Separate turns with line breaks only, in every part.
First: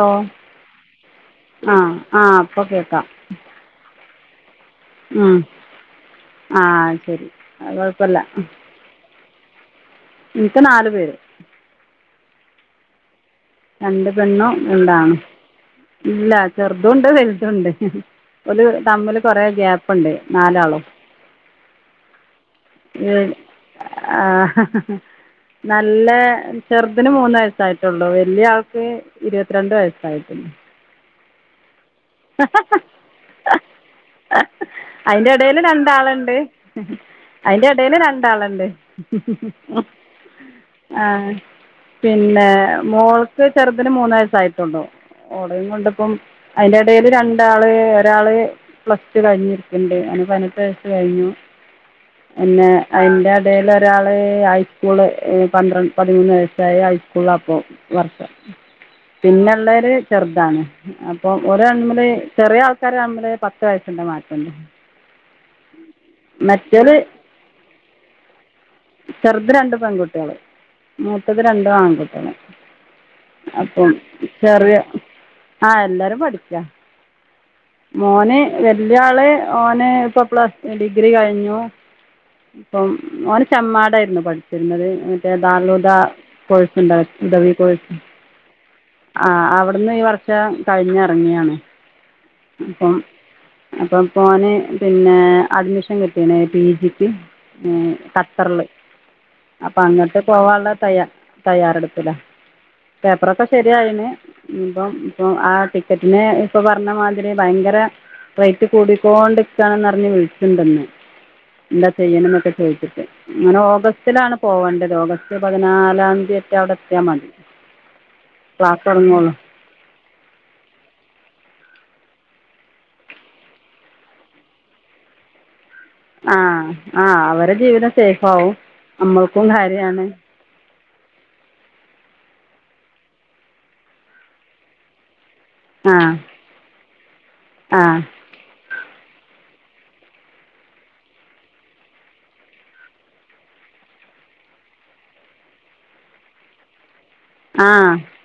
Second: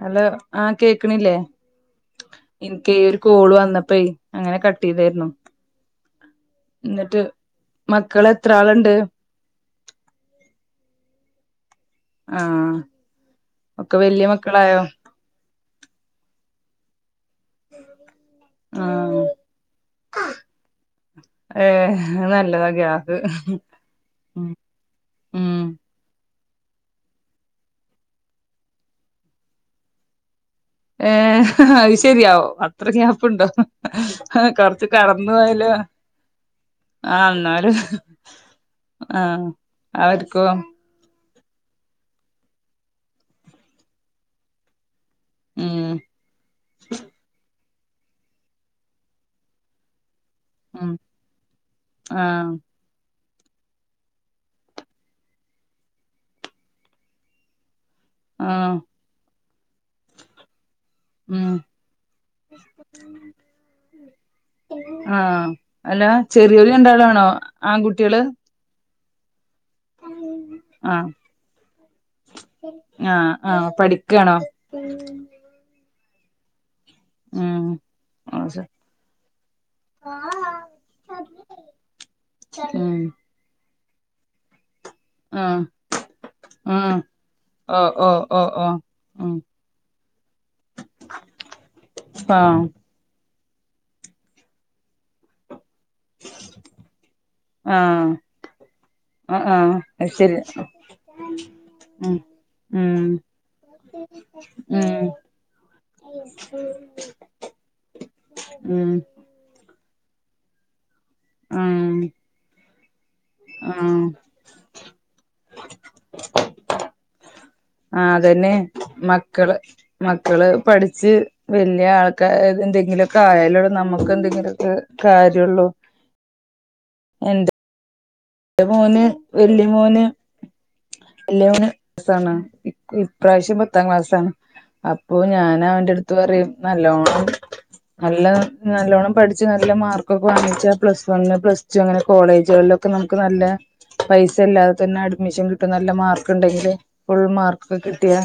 Hello ആ കേക്കണില്ലേ
ആ ആ ഇപ്പോൾ
എനിക്ക്
കേൾക്കാം
ഒരു കോള് വന്നപ്പേ അങ്ങനെ ക ട്ടേതേരുന്നു
ഉം ആ
എന്നിട്ട്
ശരി അത് കുഴപ്പമില്ല
മക്കൾ എത്ര ആളുണ്ട്
എനിക്ക് നാലു പേര്
ആ
രണ്ട് പെണ്ണും രണ്ടാണും ഇല്ല ചെറുത് ഉണ്ട് വലുത് ണ്ട് ഒരു തമ്മില്
ആഹ്
കൊറെ ഗ്യാപ്പുണ്ട് നാലാളും
ഏഹ് നല്ലതാ
ഏ
ഗ്യാപ്പ്
ആ
ഉം
നല്ല ചെറുതിന് മൂന്ന് വയസായിട്ടുള്ളു വലിയ ആൾക്ക് ഇരുപത്തിരണ്ട് വയസ്സായിട്ട
ഏ അത് ശരിയാവോ അത്ര ഗ്യാപ്പുണ്ടോ കൊറച്ച്
അതിൻ്റെ
കടന്ന്
ഇടയിൽ
പോയല്ലോ
രണ്ടാളുണ്ട്
ആ
അതിൻ്റെ
എന്നല്
ഇടയിൽ രണ്ടാളുണ്ട്
ആ ആർക്കും
ആ പിന്നെ മോൾക്ക് ചെറുതിന് മൂന്ന് വയസ്സ് ആയിട്ടുള്ളു ഓളയും
ഉം
കൊണ്ടപ്പം അതിന്റെ എടേൽ രണ്ടാള് ഒരാള് പ്ലസ് ടു കഴിഞ് ണ്ട് അവന് പതിനെട്ടു വയസ്സ്
ഉം
കഴിഞ്ഞു
ആഹ്
പിന്നെ അതിന്റെ ഇടേല് ഒരാള് ഹൈസ്കൂള് പന്ത്ര പതിമൂന്ന് വയസ്സായി ഹൈസ്കൂളിലാ ഇപ്പം വർഷം
ആഹ്
പിന്നെള്ളര് ചെറുതാണ് അപ്പൊ
ഉം
ഒ അണ്മ്മില് ചെറിയ ആൾക്കാർ തമ്മില് പത്ത് വയസ്സണ്ട മാറ്റി
ആ അല്ല ചെറിയൊരു
മറ്റേത്
രണ്ടാളാണോ ആൺകുട്ടികള്
ചെറുത് രണ്ട് പെൺകുട്ടികള്
ആഹ്
മൂത്തത് രണ്ട് ആൺകുട്ടികള്
ആഹ് ആഹ്
അപ്പം
പഠിക്കാണോ
ചെറിയ ആ എല്ലാരും പഠിക്കാം
ആ
മോന് വല്യ ആള് ഓന് ഇപ്പൊ പ്ലസ്ടു ഡിഗ്രി കഴിഞ്ഞു ഇപ്പം ഓന് ചമ്മാടായിരുന്നു പഠിച്ചിരുന്നത് മറ്റേ
ആഹ്
ദാലോതാ
ഉം
കോഴ്സുണ്ടാ ഉദവി
ഓ
കോഴ്സ്
ഓ ഓ ഓ
ആ
ഉം
അവിടുന്ന് ഈ വർഷം കഴിഞ് ഇറങ്ങിയാണ്
ആഹ്
അപ്പം അപ്പൊ ഇപ്പൊ ഓന് പിന്നെ അഡ്മിഷൻ കിട്ടിയാണ് പി ജിക്ക്
ആഹ് ആഹ് ആഹ്
അപ്പൊ
അത്
അങ്ങട്ട്
ശരി
പോവാനുള്ള തയ്യ തയ്യാറെടുപ്പില്ല
ഉം ഉം
പേപ്പറൊക്കെ ശെരിയായിന് ഇപ്പ
ഉം
ഇപ്പൊ ആ ടിക്കറ്റിിനന് ഇപ്പൊ പറഞ്ഞമാതിരിയ ഭയങ്കര റേറ്റ്
ഉം
കൂടിക്കൊണ്ടിരിക്കാണ് ഞ് വിിച്ചണ്ടന്ന് എന്താ
ഉം
ചെയ്യണൊക്കെ ചോദിച്ചിട്ട് അങ്ങനെ
ആഹ്
ഓഗസ്റ്റിലാണ് പോവേണ്ടത് ഓഗസ്റ്റ് പതിനാലാം തീയതിയട്ട് അവിടെ എത്തിയാ മതി
ആ അതന്നെ
ക്ലാസ് തുടങ്ങുള്ളൂ
മക്കള് മക്കള് പഠിച്ച് വ ആൾക്കാർ എന്തെങ്കിലുമൊക്കെ ആയാലോട നമുക്ക് എന്തെങ്കിലുമൊക്കെ കാര്യമള്ളൂ
ആഹ ആഹ അവരു ജീവിതം സേഫ് ആാവവും നമ്മൾക്കും കാര്യാണ്
എല്ല ക്ലാാണ് ഇപ്രാവശ്യം പത്താം ക്ലാസ്ാണ് അപ്പൊ ഞൻ അവന്റെ
ആ
അടുത്ത് പറയും നല്ലോണം
ആ
നല്ല നല്ലോണ്ണം പഠിച്ച് നല്ല മാർക്കൊക്കെ വാങ്ങിച്ചാൽ പ്ലസ് വണ് പ്ലസ് ടു അങ്ങനെ കോളേജുകളിലൊക്കെ നമ നല്ല പൈസ അല്ലാതെ തന്നെ അഡ്മിഷൻ കിട്ടും നല്ല മാർക്ക് ഉണ്ടെങ്കിൽ ഫുൾ മാർക്ക്
ആ
ഒക്കെ കിട്ടിയാ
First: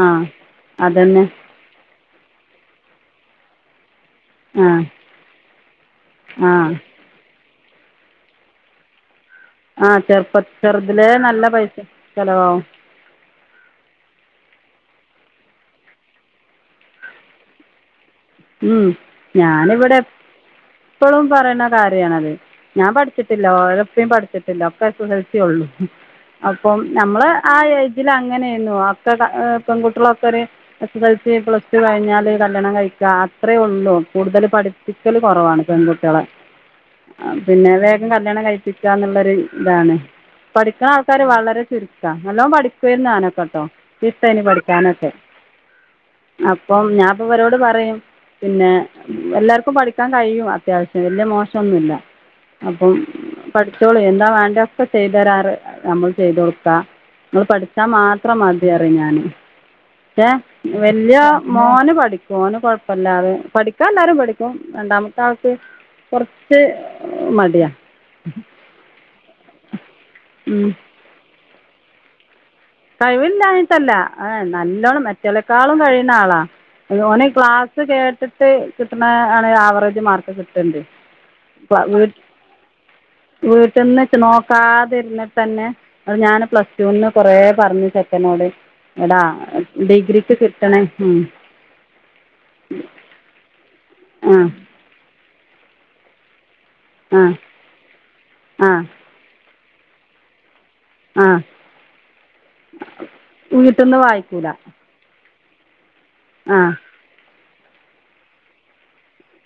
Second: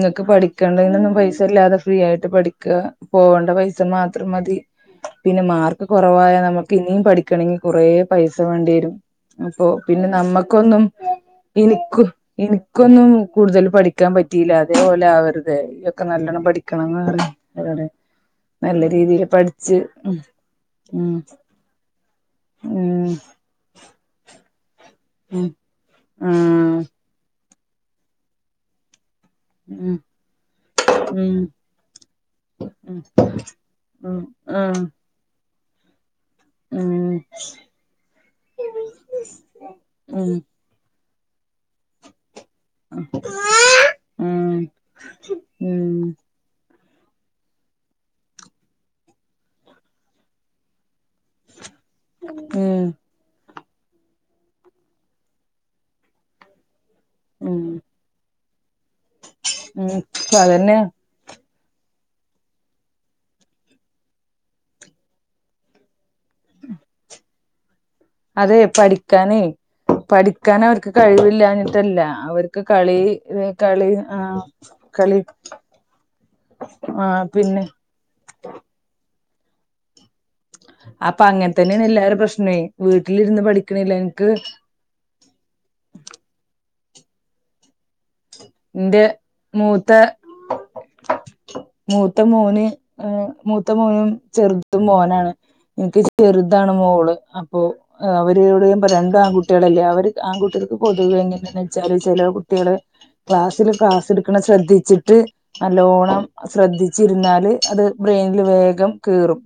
ആ
പഠിക്കേണ്ടൊന്നും
അതുതന്നെ
പൈസ ഇല്ലാതെ ഫ്രീ ആയിട്ട് ഠിക്ക പോകേണ്ട പൈസ മാത്രം അത്ര മതി
ആ
പിന്നെ മാർക്ക് കുറവായ
ആ
നമുക്ക് ഇനിയും പഠിക്കണമെങ്കിൽ കുറേ പൈസ വേണ്ടി വരും അപ്പൊ
ആ
പിന്നെ
ചെറുപ്പം
നമ്മക്കൊന്നും
ചെറുതിലേ നല്ല പൈസ
എനക്ക്
ചിലവാകും
എനിക്കൊന്നും കൂടുതൽ പഠിക്കാൻ പറ്റില്ല അതേപോലെ ആവരുതേ ഇതൊക്കെ നല്ലണം പഠിക്കണംന്ന് പറ അവരോടെ നല്ല രീതിയില് പഠിച്ച് ഉം
ഇപ്പോഴും പറയുന്ന കാര്യണത് ഞാൻ
ഉം
പഠിച്ചിട്ടില്ല രപ്പും പഠിച്ചിട്ടില്ല
ഉം
ഒക്കെഹത്തിള്ളൂ
ഉം
അപ്പം
ആഹ്
നമ്മള് ആ ഏജിൽ അങ്ങനെ
ഉം
പെൺകുട്ടികളൊക്കെ എ കഴച്ച്
ഉം
പ്ലസ് ടു കഴിഞ്ഞാല് കല്യാണം കഴിക്കും
ഉം
അത്രയേ ഉള്ളൂ
ഉം
കൂടുതൽ
ആഹ്
പഠിപ്പിക്കല് കുറവാണ് പെൺകുട്ടികളെ
ഉം
ആ പിന്നെ വേഗം കല്യാണം കഴിപ്പിക്കാന്നുള്ളൊരു ഇതാണ്
ഉം
പഠിക്കുന്ന വളരെ ചുരുക്ക നല്ലോ പഠിക്കുവുന്നാനൊക്കെ കേട്ടോ ഇത്തനി
ഉം
പഠിക്കാനൊക്കെ
ഉം
അപ്പം ഞാൻപ്പ അവരോട് പറയും പിന്നെ എല്ലാവർക്കും പഠിക്കാൻ കഴിയും അത്യാവശ്യം പെ വലിയ മോശമൊന്നുമില്ല
ഉം
അപ്പം പഠിച്ചോളൂ എന്താ വേണ്ട ഒക്കെ ചെയ്ത് തരാറ് നമ്മൾ ചെയ്ത കൊടുക്കാ നിങ്ങൾ
ഉം
പഠിച്ചാ മാത്രം മതിയറി ഞാന്
ഉം
പക്ഷേ
അതന്നെ
വല്ിയ മോന് പഠിക്കും ോന് കൊഴപ്പമല്ലാതെ പഠിക്കാ എല്ലാരും പഠിക്കും രണ്ടാമത്തെ ആൾക്ക് കുറച്ച് മടിയാ
അതെ പഠിക്കാനേ പഠിക്കാൻ അവർക്ക് കഴിവില്ലഞ്ഞിട്ടല്ല അവർക്ക് കളി കളി
കഴിവില്ലഞ്ഞട്ടല്ല
ആ
ഏ നല്ലോണം
കളി
മറ്റേിലക്കാളും കഴിയുന്ന ആളാ
ആ
ഓന
പിന്നെ
ക്ലാസ് കേട്ടിട്ട് കിട്ടണ ആണ് ആവറേജ് മാർക്ക് കിട്ട
അപ്പൊ അങ്ങനെ തന്നെയാണ് എല്ലാരും പ്രശ്നേ വീട്ടിലിരുന്ന് പഠിക്കണില്ല
വീട്ടിൽന്ന് വ
എനിക്ക്
നോക്കാതിരുന്നന്ന ഞാൻ പ്ലസ് ടുന്ന് കുറെ പറഞ്ഞു നോട്
എന്റെ
എടാ
മൂത്ത
ഡിഗ്രിക്ക് കിട്ടണേ ഉ
മൂത്ത മോന് മൂത്ത മോനും
ആ
ചെറുതും മോനാണ് എനിക്ക് ചെറുതാണ് മോള് അപ്പൊ അവരോട്
ആ ആ
രണ്ടും ആൺകുട്ടികളല്ലേ അവര് ആൺകുട്ടിക പൊതുവ
ആ
എങ്ങനാന്ന് വെച്ചാല് ചില കുട്ടികളള് ക്ലാസിൽ
വീട്ടിൽ നിന്ന്
ക്ലസ് എടുക്കണം
വായിക്കില്ല
ശ്രദ്ധിച്ചിട്ട് നല്ലോണം
ആ
ശ്രദ്ധിച്ചിരുന്നാല് അത് ബ്രെയിനിില് വേഗം കേറും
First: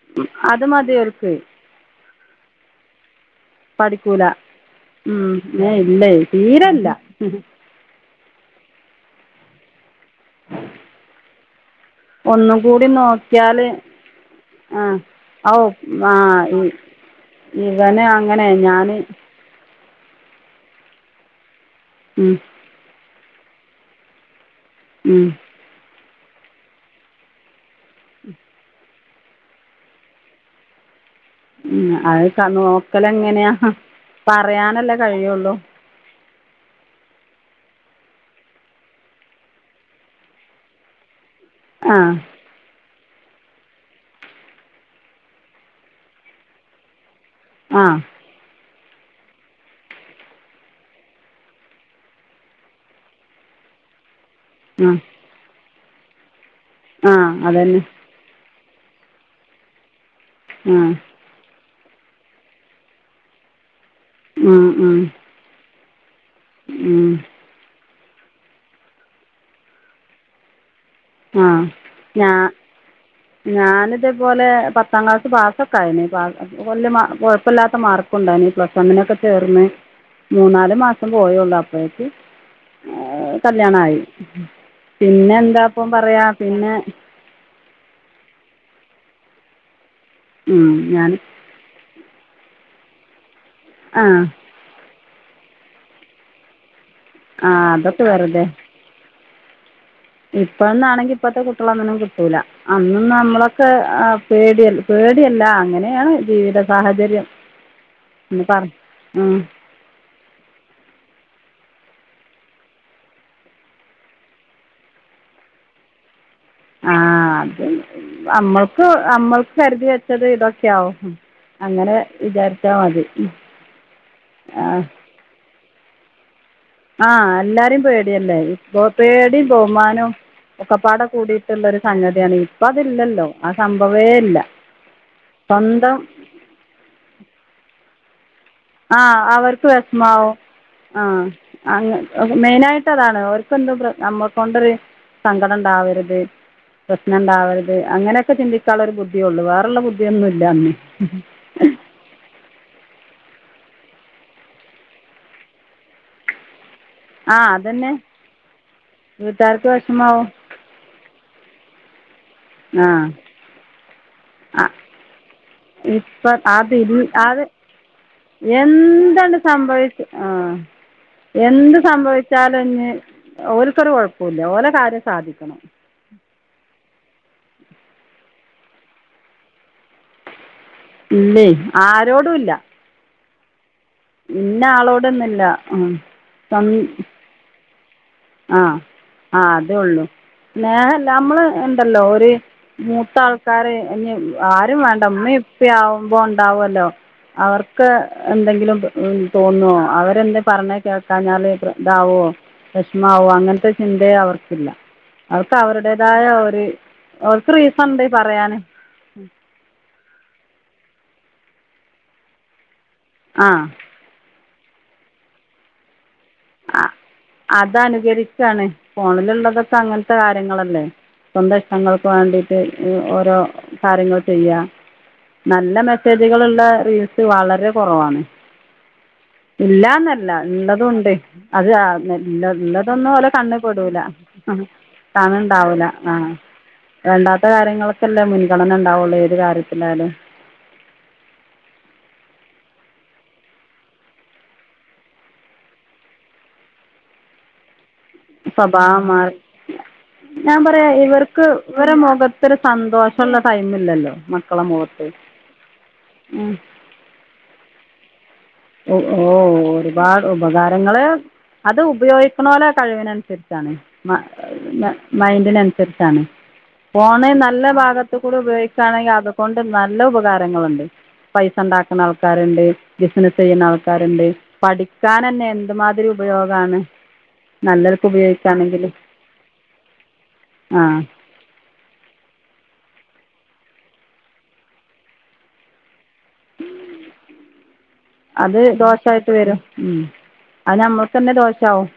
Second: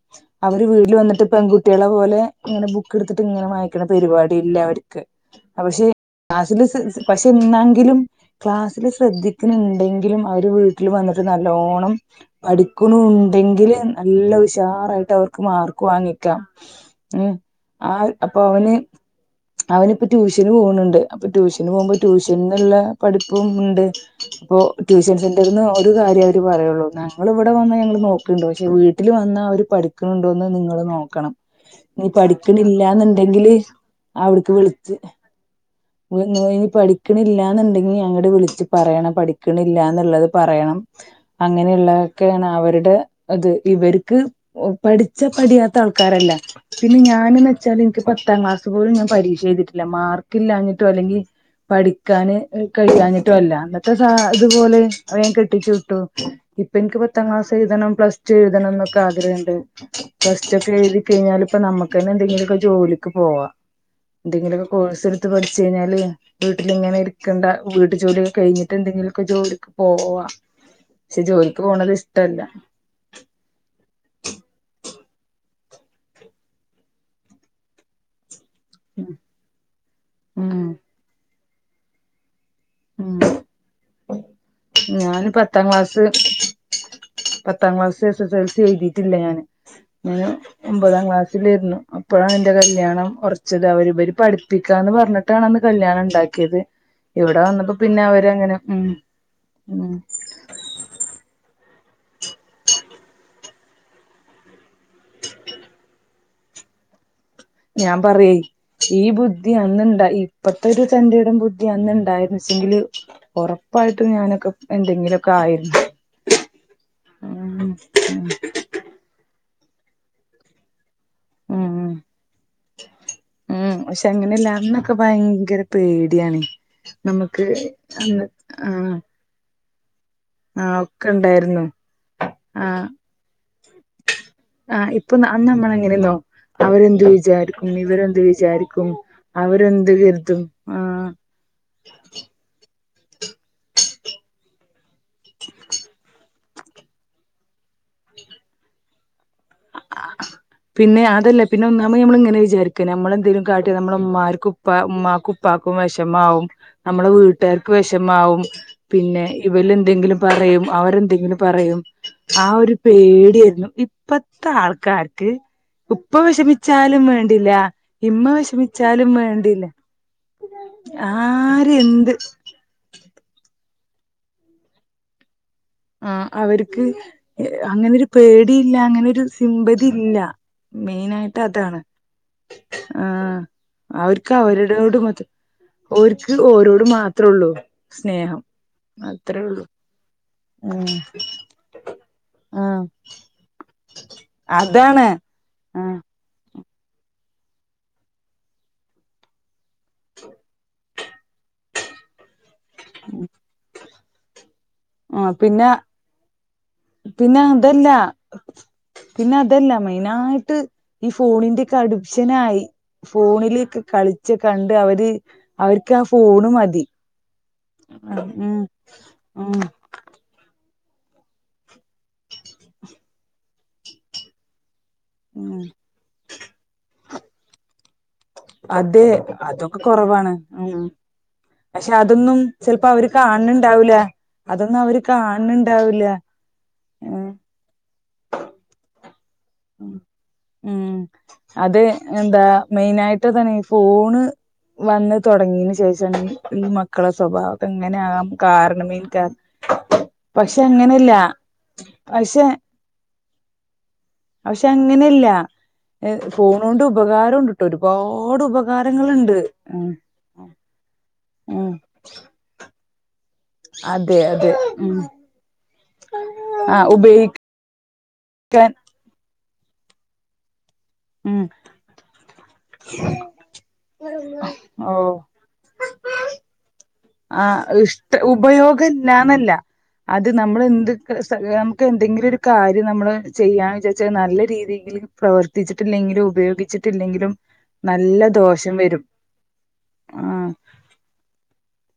അവര്
അത് മതി
വീട്ടില് വന്നിട്ട്
അവർക്ക്
പെൺകുട്ടികളെ പോലെ ഇങ്ങനെ ബുക്ക് എടുത്തി് ഇങ്ങനെ വായിക്കണ
പഠിക്കില്ല
പരിപാടി ഇല്ല അവർക്ക് പക്ഷെ
ഇല്ലേ
ക്ലാസിൽ
തീരെ
പക്ഷെ
ഇല്ല
എന്നെങ്കിലും ക്ലാസ്സിില് ശ്രദ്ധിക്കണണ്ടെങ്കിലും അവര് വീട്ടിൽ വന്നിട്ട് നല്ലോണം
ഒന്നും കൂടി
പഠിക്കണ
നോക്കിയാൽ
ഉണ്ടെങ്കില് നല്ല ഉഷാറായിട്ട് അവർക്ക്
ആ ഓ
മാർക്ക്
ആ
വാങ്ങിക്കാം ഉഏ ആ
ഇവന്
അപ്പൊ
അങ്ങനെ
അവന്
ഞാൻ
അവനി ഇപ്പ ട്യൂഷന് പോകണണ്ട് അപ്പൊ ട്യൂഷന് പോകുമ്പോ ട്യൂഷൻുള്ള പഠിപ്പും ഉണ്ട് ഇപ്പോൊ ട്യൂഷൻ സെന്ററിന്ന് ഒരു കാര്യം അവര് പറയുള്ളൂ ഞങ്ങൾ ഇവിടെ വന്നാൽ ഞങ്ങള് നോക്കയിുണ്ട് പക്ഷെ വീട്ട വാട്ടിൽ വന്ന അവർ പഠിക്കുന്നുണ്ടോ എന്ന് നിങ്ങൾ നോക്കാം ക്കണം നീ
അത്
പഠിക്കണില്ലന്നുണ്ടെങ്കില്
നോക്കലെങ്ങനെയാണ്
അവിടക്ക് വിളിച്ച്
പറയാനല്ലേ കഴിയുള്ളൂ
ഇനി പഠിക്കണില്ലന്നണ്ടങ്ക നീ അങ്ങട് വിളിച്ച് പറയണം പഠിക്കണില്ല എന്നുള്ളത് പറയണം
ആ
അങ്ങനെയുള്ളതൊക്കെയാണ് അവരുടെ അത് ഇവർക്ക് പഠിച്ചാ പഠിയാത്ത ആൾക്കാരല്ല പിന്നെ ഞാൻ വെച്ചാ
ആ
എനിക്ക് പത്താം ക്ലാസ്സ്‌ പോയും ഞാൻ പരീക്ഷ എഴുതിട്ടില്ല മാർക്ക് ഇല്ലാഞ്ഞിട്ടോ അല്ലെങ്കിൽ പഠിക്കാാന് കഴിയാഞ്ഞിട്ടും അല്ല അന്നത്തെ സ ഇതുപോലെ
ആ
വേ കെട്ടിച്ചു വിട്ടു. പെൻക്
ആ
പത്താം ക്ലാസ്
അതുതന്നെ
എഴുതണം, പ്ലസ് ടു എഴുതണം എന്നൊക്കെ ആഗ്രഹണ്ട് പ്ലസ്ടുക്കെ
ആ
എഴുതി കഴിഞ്ഞാൽ ഇപ്പ നമുക്ക് തന്നെ എന്തെങ്കിലുമൊക്കെ ജോലിക്ക് പോവാം.
ഉം
എന്തെങ്കിലുമൊക്കെ
ഉം
കോഴ്സ് എടുത്ത് പഠിച്ചു കഴിഞ്ഞാല് വീട്ടിൽ ഇങ്ങനെ
ഉം
വീട്ടു ജോലിയൊക്കെ കഴിഞ്ഞിട്ട് എന്തെങ്കിലുമൊക്കെ ജോലിക്ക് പോവാ പക്ഷെ
ആഹ
ജോലിക്ക് പോണത്
ഞ
ഇഷ്ടല്ല
ഞാനിതേപോലെ പത്താക്ലാസ് പാസ്സ ഒക്കെ ആയന് കുഴപ്പമില്ലാത്ത മാർക്ക ഉണ്ടായിന് പ്ലസ് വൺ നോക്കെ ചേർന്ന്
ഉം
മൂന്നാല് മാസം പോയള്ളു അപ്പോഴേക്ക്
ഉം
കല്യാണയി
ഞാന്
പിന്നെ എന്താ
പത്താം
ഇപ്പം
ക്ലാസ്
പറയുക പിന്നെ
പത്താം class S S L C എഴുതിയിട്ടില്ല ഞാന് ഞൻ
ഉം
ഒമ്പതാം
ഞാൻ
ക്ലാസ്സിലായിരുന്നു അപ്പോഴാണ് എന്റെ കല്യാണം. ച്ചത്
ആ
ഇവിര് പഠിപ്പിക്കാന്ന് പറഞ്ഞിട്ടാണ് അന്ന് കല്യാണം ഉണ്ടാക്കിയത് ഇവിടെ
ആ
വന്ന അപ്പ പിന്നെ
അതൊക്കെ
അവരങ്ങനെ ഉ ഉ
ഇപ്പന്നാണെങ്കി ഇപ്പത്തെ കുട്ടികളഅങ്ങനൊന്നും കിട്ടൂല അന്നന്നു നമ്മളൊക്കെ ആ പേടിയ പേ പേടിയല്ല അങ്ങനെയാണ് ജീവിത സാഹചര്യം.
ഞാൻ പറയാ
എന്ന് പറ
ഈ
ഉം
ബുദ്ധി അന്നണ്ട ഇപ്പത്തെ ഒരു തന്റെടം ബുദ്ധി അന്ന ഇണ്ടായിരുന്നുച്ചെങ്കില് ഉറപ്പായിട്ട് ഞാനൊക്കെ എന്തെങ്കിലുമൊക്കെ ആയിരുന്നു.
ആഹ അത്
ഉം
അമ്മൾക്ക് അമ്മൾക്ക് കരുതി വെച്ചത് ഇതൊക്കെയവും
ഉം
അങ്ങനെ വിചാരിച്ചാ മതി
ഉം
ആ
പേടിയണേ
ആഹ എല്ലാരും പേടിയല്ലേ ഇപ്പൊ
ആഹ്
ബഹുമാനൊന്നും
ആഹ്
ഒക്കപ്പാട
ഒക്കെ ഉണ്ടായിരുന്നു
കൂടിയിട്ടുള്ളൊ ഒരു സംഗതിയാണ് ഇപ്പൊ അതില്ലല്ലോ ആ സംഭവേ ഇല്ല.
ആ ഇപ്പൊ അന്നമ്മള
സ്വന്തം
എങ്ങനെയെന്നോ അവരെന്ത് വിച ആരിക്കും ഇവരെ
ആ അവർക്ക് വിഷമാവും
കരുതും ആഹ്
ആ മെയിനായിട്ട് താണ് അവർക്ക് എന്ത നമ്മക്ക കൊണ്ടരു സങ്കടം ഉണ്ടാവരുത് പ്രശ്നം ഉണ്ടാവരുത് അങ്ങനെയൊക്കെ ചിന്തിക്കുള്ള ഒരു ബുദ്ധിയള്ളു വേറെ
ആ പിന്നെ അതല്ല പിന്നെ [unintelligible] നമ്മൾ ഇങ്ങനെ ചേർക്ക നമ്മളെന്തെങ്കിലും കാട്ടിയ നമ്മള ഉമമാർക്ക് ഉപ്പ ഉമമാക്ക് ഉപ്പാക്കും വിഷമാവും നമ്മളെ
ആ
വീട്ടുകാർക്ക്
അതന്നെ
വിഷമാവും പിന്നെ
വീട്ടുകാർക്ക്
ഇവല എന്തെങ്കിലും
വിഷമാവും
പറയും അവരെന്തെങ്കിലും പറയും ആ ഒരു പേടായിരുന്നു ഇപ്പത്തെ ആൾക്കാർക്ക് ഉപ്പ
ഇപ്പ അതി
വിഷമിച്ചാലും
അത്
വേണ്ടില്ല ഇമ്മ വിഷമിച്ചാലും
എന്താണ്
വേണ്ടില്ല
സംഭവിച്ചു ആഹ എന്ത് സംഭവിച്ചാലുംഞ് ഓക്കരു കൊഴപ്പമില്ല ഓലെ കാര്യം സാധിക്കണം
ആ അവര്ക്ക് അങ്ങനെരു പേടിയില്ല അങ്ങനെരു സിമ്പതി ഇല്ല മെയിനായിട്ട്
ഇല്ലേ
അതാണ്
ആരോടും ഇല്ല
ആ അവർക്ക്
പിന്ന
അവരോട് മാത്രം
ആളോടൊന്നുംില്ല ഉ
ഓര്ക്ക്
സം
ഓരോട് മാത്രേ ഉള്ളൂ സ്നേഹം
ആഹ ആ
അത്രേ ഉള്ളൂ
അത ഉള്ളു
ഉം
നേല്ല നമ്മള് ഉണ്ടല്ലോ ഒരു
ആഹ്
മൂത്ത ആൾക്കാര് ഇനി ആരും വേണ്ട
അതാണ്
ഉമ്മ ഇപ്പ
ആഹ്
ആവുമ്പോ ഉണ്ടാവല്ലോ അവർക്ക് എന്തെങ്കിലും തോന്നോ അവരെന്ത് പറഞ്ഞാ കേൾക്കാഞ്ഞാല് ഇതാവോ രഷമാവോ അങ്ങനത്തെ ചിന്ത അവർക്കില്ല
ആഹ്
അവർക്ക്
പിന്നെ
അവരുടേതായ ഒരുര്
പിന്നെ
അവർക്ക് റീസൺ
അതല്ല
ഉണ്ട് പറയാനാന്
പിന്നെ അതല്ല മെയിനായിട്ട് ഈ ഫോണിന്റെ കടു്ശനായി
ആ
ഫോണിലൊക്കെ കളിച്ച കണ്ട് അവര് അവർക്ക് ആ പൂണ് മതി
അത്
ഉം
അനുകരിച്ചാണ്
ഉം
ഫോണിലുള്ളതൊക്കെ അങ്ങനത്തെ കാര്യങ്ങളല്ലേ സ്വന്തം ഇഷ്ടങ്ങൾക്ക് വേണ്ടിട്ട് ഓരോ കാര്യങ്ങൾ ചെയ്യാ
ഉം
നല്ല മെസ്സേജുകളുള്ള റീൽസ് വളരെ കുറവാണ്
അതെ അതൊക്കെ
ഇല്ലാന്നല്ല
കൊറവാണ് ഉം
ഉള്ളതും ഉണ്ട് അത
പക്ഷെ അതൊന്നും
നല്ല
ചെലപ്പോ അവര്
നല്ലതൊന്നും ഓലെ
കാണ് ണ്
കണ്ണിൽ
ണ്ടാവൂല
പെടൂല ആ
അതൊന്നും അവര് കാണ് ണ്
കാണലുണ്ടാവൂല
ണ്ടാവൂല
ആ
ഉം
വേണ്ടാത്ത കാര്യങ്ങൾക്കല്ലേ മുൻഗണന ഉണ്ടാവുള്ളൂ ഏത് കാര്യത്തിലായാലും
ഉം അതെ എന്താ മെയിൻ ആയിട്ട് തന്നെ ഈ ഫോണ് വന്ന് തുടങ്ങിയന് ശേഷം ഈ മക്കളെ സ്വഭാവ അങ്ങനെയാകാൻ കാരണം
സ്വഭാവം
എനിക്ക
മാറി ഞാൻ പറയാ ഇവർക്ക് ഇവരുടെ
പക്ഷെ
മുഖത്തൊരു സന്തോഷമുള്ള ടൈമ ഇല്ലല്ലോ
പക്ഷെ അങ്ങനെയല്ല
ഉം
ഫോൺ കൊണ്ട് ഉപകാരമുണ്ട് കട്ടോ ഒരുപ-
ഓ ഒരുപാട് ഉപകാരങ്ങള്
ഉം
അത് ഉപയോഗിക്കണോലെ കഴിവിനനുസരിച്ച്
അതെ അതെ ഉം
മൈന്ഡിനനുസരിച്ചാണ്
ആ
ഫോൺ
ഉപയോഗിക്കാൻ
നല്ല ഭാഗത്ത് കൂടെ ഉപയോഗിക്കുകയാണെങ്കിൽ അതൊക്കെ കൊണ്ട് നല്ല ഉപകാരങ്ങളുണ്ട്
ഉം
പൈസ ഉണ്ടാക്കുന്ന ആൾക്കാരുണ്ട് അങ്ങനെ ചെയ്യുന്ന ആൾക്കാരുണ്ട്
ഓ
പഠിക്കാൻ തന്നെ എന്ത്മാതിരി ഉപയോഗമാണ്
ആ
നല്ലവർക്ക്
ഇഷ്ട
ഉപയോഗിക്കുകയാണെങ്കിൽ
ഉപയോഗം ഇല്ലാന്നല്ല അത് നമ്മളെന്ത്
ആ
നമുക്ക് എന്തെങ്കിലും ഒരു കാര്യം നമ്മള് ചെയ്യാന്ന് വച്ചാ നല്ല രീതിയിൽ പ്രവർത്തിച്ചിട്ടില്ലെങ്കിലും ഉപയോഗിച്ചിട്ടില്ലെങ്കിലും നല്ല
അത്
ദോഷം വരും
ദോഷായിട്ട് വരും ഉം
ആ
അത് നമ്മൾക്ക് തന്നെ ദോഷാവും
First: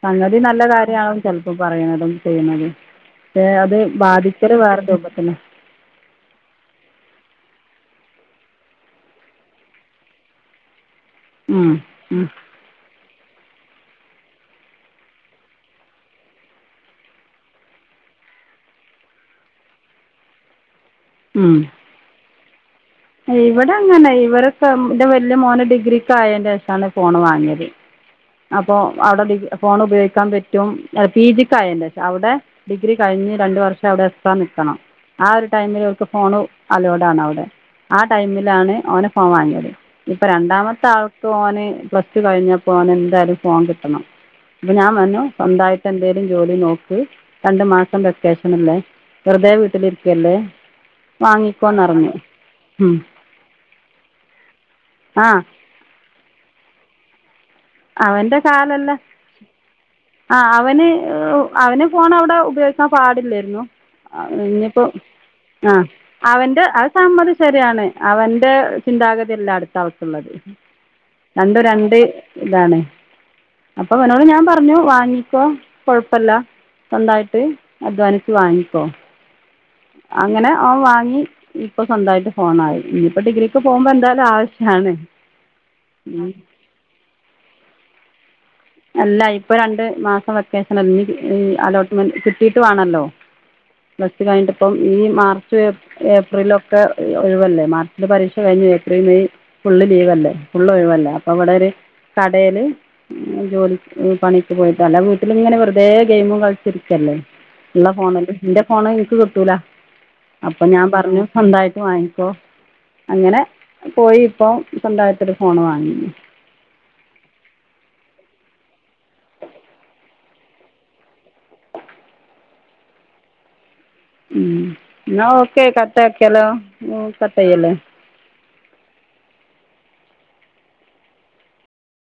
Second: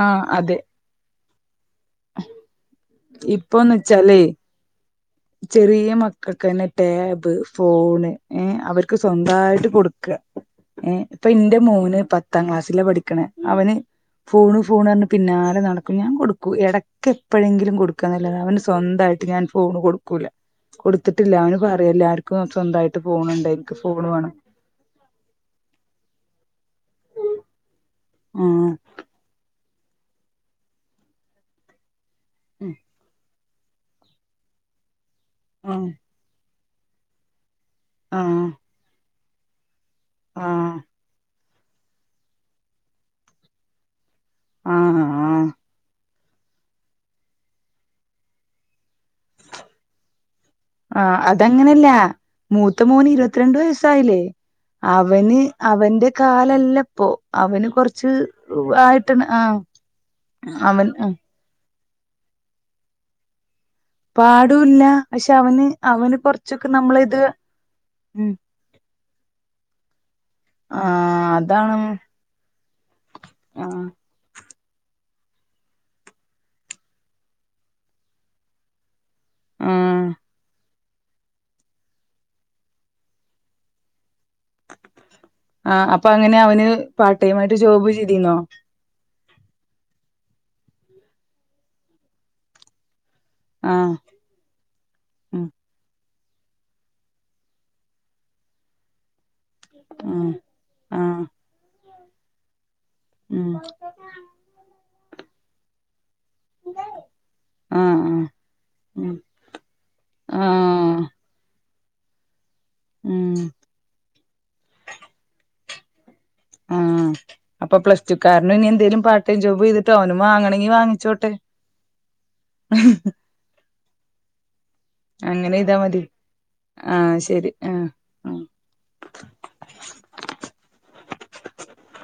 ആ
സംഗതി
അതെ
നല്ല കാര്യമാണ് ഇപ്പൊ പറയുന്നതും ചെയ്യണതും അത്
ഇപ്പൊന്ന് വെച്ചാലേ
ബാധിക്കൽ വേറെപ
ചെറിയ മക്കൾക്ക് തന്നെ ടാബ് ഫോണ് ഏ അവർക്ക് സ്വന്തമായിട്ട് കൊടുക്കുക ഏ ഇപ്പൊ എന്റെ
ഉം
മോന്
ഉം
പത്താം ക്ലാസ്സില് പഠിക്കണ അവന് ഫോണ് ഫോൺ പറഞ്ഞു പിന്നാലെ നടക്കും ഞാൻ കൊടുക്കും ഇടക്ക് എപ്പോഴെങ്കിലും കൊടുക്കുകന്നല്ലാതെ അവന് സ്വന്ത ട്ട് ഞാൻ ഫോൺ കൊടുക്കുല കൊടുത്തിട്ടില്ല
ഉം
അവ പറയും എല്ലർക്കും സ്വന്തമായിട്ട
ഇവിടെ അങ്ങനെ ഇവടെക്കെ എന്റെ വലിയ മോന ഡിഗ്രിക്ക് ആയന്റെേഷാണ് ഫോണ് വാങ്ങിയത്
ആഹ്
അപ്പോ അവിടെ ഫോൺ ഉപയോഗിക്കാൻ പറ്റും പി ജിക്ക് അയേറ്റശേഷം അവിടെ ഡിഗ്രി കഴിഞ്ഞ രണ്ടു വർഷം അവിടെ എക്സ്ട്രാ നിക്കണം ആ ഒരു ടൈമിൽ
ആഹ്
അവർക്ക് ഫോൺ അലോഡ് ആണ് അവിടെ ആ
ആഹ്
ടൈമിലാണ് ഓന് ഫോൺ വാങ്ങിയത് ഇപ്പൊ
ആഹ്
രണ്ടാമത്തെ ആൾക്കും ഓന് പ്ലസ് ടു കഴിഞ്ഞപ്പോ അവന് എന്തായാലും ഫോൺ കിട്ടണം അപ്പൊ ഞാൻ
ആഹ്
പറഞ്ഞു
ആഹ്
സ്വന്തമായിട്ട് എന്തേലും ജോലി നോക്ക് രണ്ടു മാസം വെക്കേഷനല്ലേ വെറുതെ വീട്ടിലിരിക്കല്ലേ വാങ്ങിക്കോന്ന് പറഞ്ഞ്
മുത്തമോന് ഇരുപത്തിരണ്ട് വയസ്സായില്ലേ
ആ
അവന് അവന്റെ കാലല്ലപ്പോ അവന് കൊറച്ച്
അവൻ്റെ കാലമല്ല
ആയിട്ടണ് ആ
ആ അവന്
അവൻ ആ
അവന് ഫോൺ അവിടെ ഉപയോഗിക്കാൻ പാടില്ലായിരുന്നു
പാടൂല്ല
ഇനിയിപ്പോ
പക്ഷെ അവന്
ആ
അവന്
അവന്റെ
കൊറച്ചൊക്കെ
അത്
നമ്മളിത്
സമ്മതി ശരിയാണ്
ഉം
അവന്റ ചിന്താഗതിയല്ല അടുത്ത ആൾക്കുള്ളത്
ആ
രണ്ട
അതാണ്
രണ്ട് ഇതാണ്
ആ
അപ്പൊ അവനോട് ഞാൻ പറഞ്ഞ പറഞ്ഞു വാങ്ങിക്കോ കൊഴപ്പല്ല സ്വന്തായിട്ട് അധ്വാനിച്ച് വാങ്ങിക്കോ
ആ
അങ്ങനെ അവൻ വാങ്ങി ഇപ്പൊ സ്വന്തമായിട്ട് ഫോണായി ഇനിയിപ്പോ ഡിഗ്രിക്ക് പോകുമ്പോ എന്തായാലും ആവശ്യ- ആണ്
ആ അപ്പൊ അങ്ങനെ അവന് പാർട്ട് ടൈം ആയിട്ട് ജോബ് ചെയ്തിരുന്നോ
അല്ല ഇപ്പൊ രണ്ട് മാസം വെക്കേഷൻ അല്ല ഇനി അലോട്ട്മെന്റ് കിട്ടീയിട്ട് വേണല്ലോ
ആ
പ്ലസ്സ് റ്റു കഴിഞ്ഞട്ട് ഇപ്പം ഈ
ഉം
മാർച്ച്ഏ ഏപ്രിൽ ഏപ്രിലൊക്കെ ഒഴിവല്ലേ മാർച്ചില് പരീക്ഷ കഴിഞ്ഞു ഏപ്രിൽ മെയ് ഫുള്ള്
ഉം
ലീവല്ലേ ഫള്ള്
ആ
ഒഴിവല്ലേ അപ്പൊ ഇവിടെ ഒരു കടയില്
ഉം
ജോലി പണിക്ക് പോയിട്ട അല്ല വീട്ടിലും ഇങ്ങനെ വെറതേ ഗെയിമ കളിച്ചിരിക്കല്ലേ
ആ
ഉള്ള ഫോണ
ആ
നിന്റെ ഫോണ്
ഉം
നിനിക്ക് കിട്ടൂല
ആ
അപ്പൊ ഞാൻ പറഞ്ഞു സന്തായി വാങ്ങിക്കോ
ഉം
അങ്ങനെ പോയി ഇപ്പോൊ സ്വണ്ടായത്തൊരു ഫോണ് വാങ്ങിു
ആ അപ്പൊ പ്ലസ ടു കാരണം ഇനി എന്തേലും പാർട്ട് ടൈം ജോബ് ചെയ്തിട്ടോ അവനും വാങ്ങണമെങ്കി വാങ്ങിച്ചോട്ടെ ആ
ഉ എന്നാ ഓക്കെ
ചെയ്താ മതി
കത്തക്കലോ
ആ ശരി
കത്തയല്ല
ആ ആ [inaudible]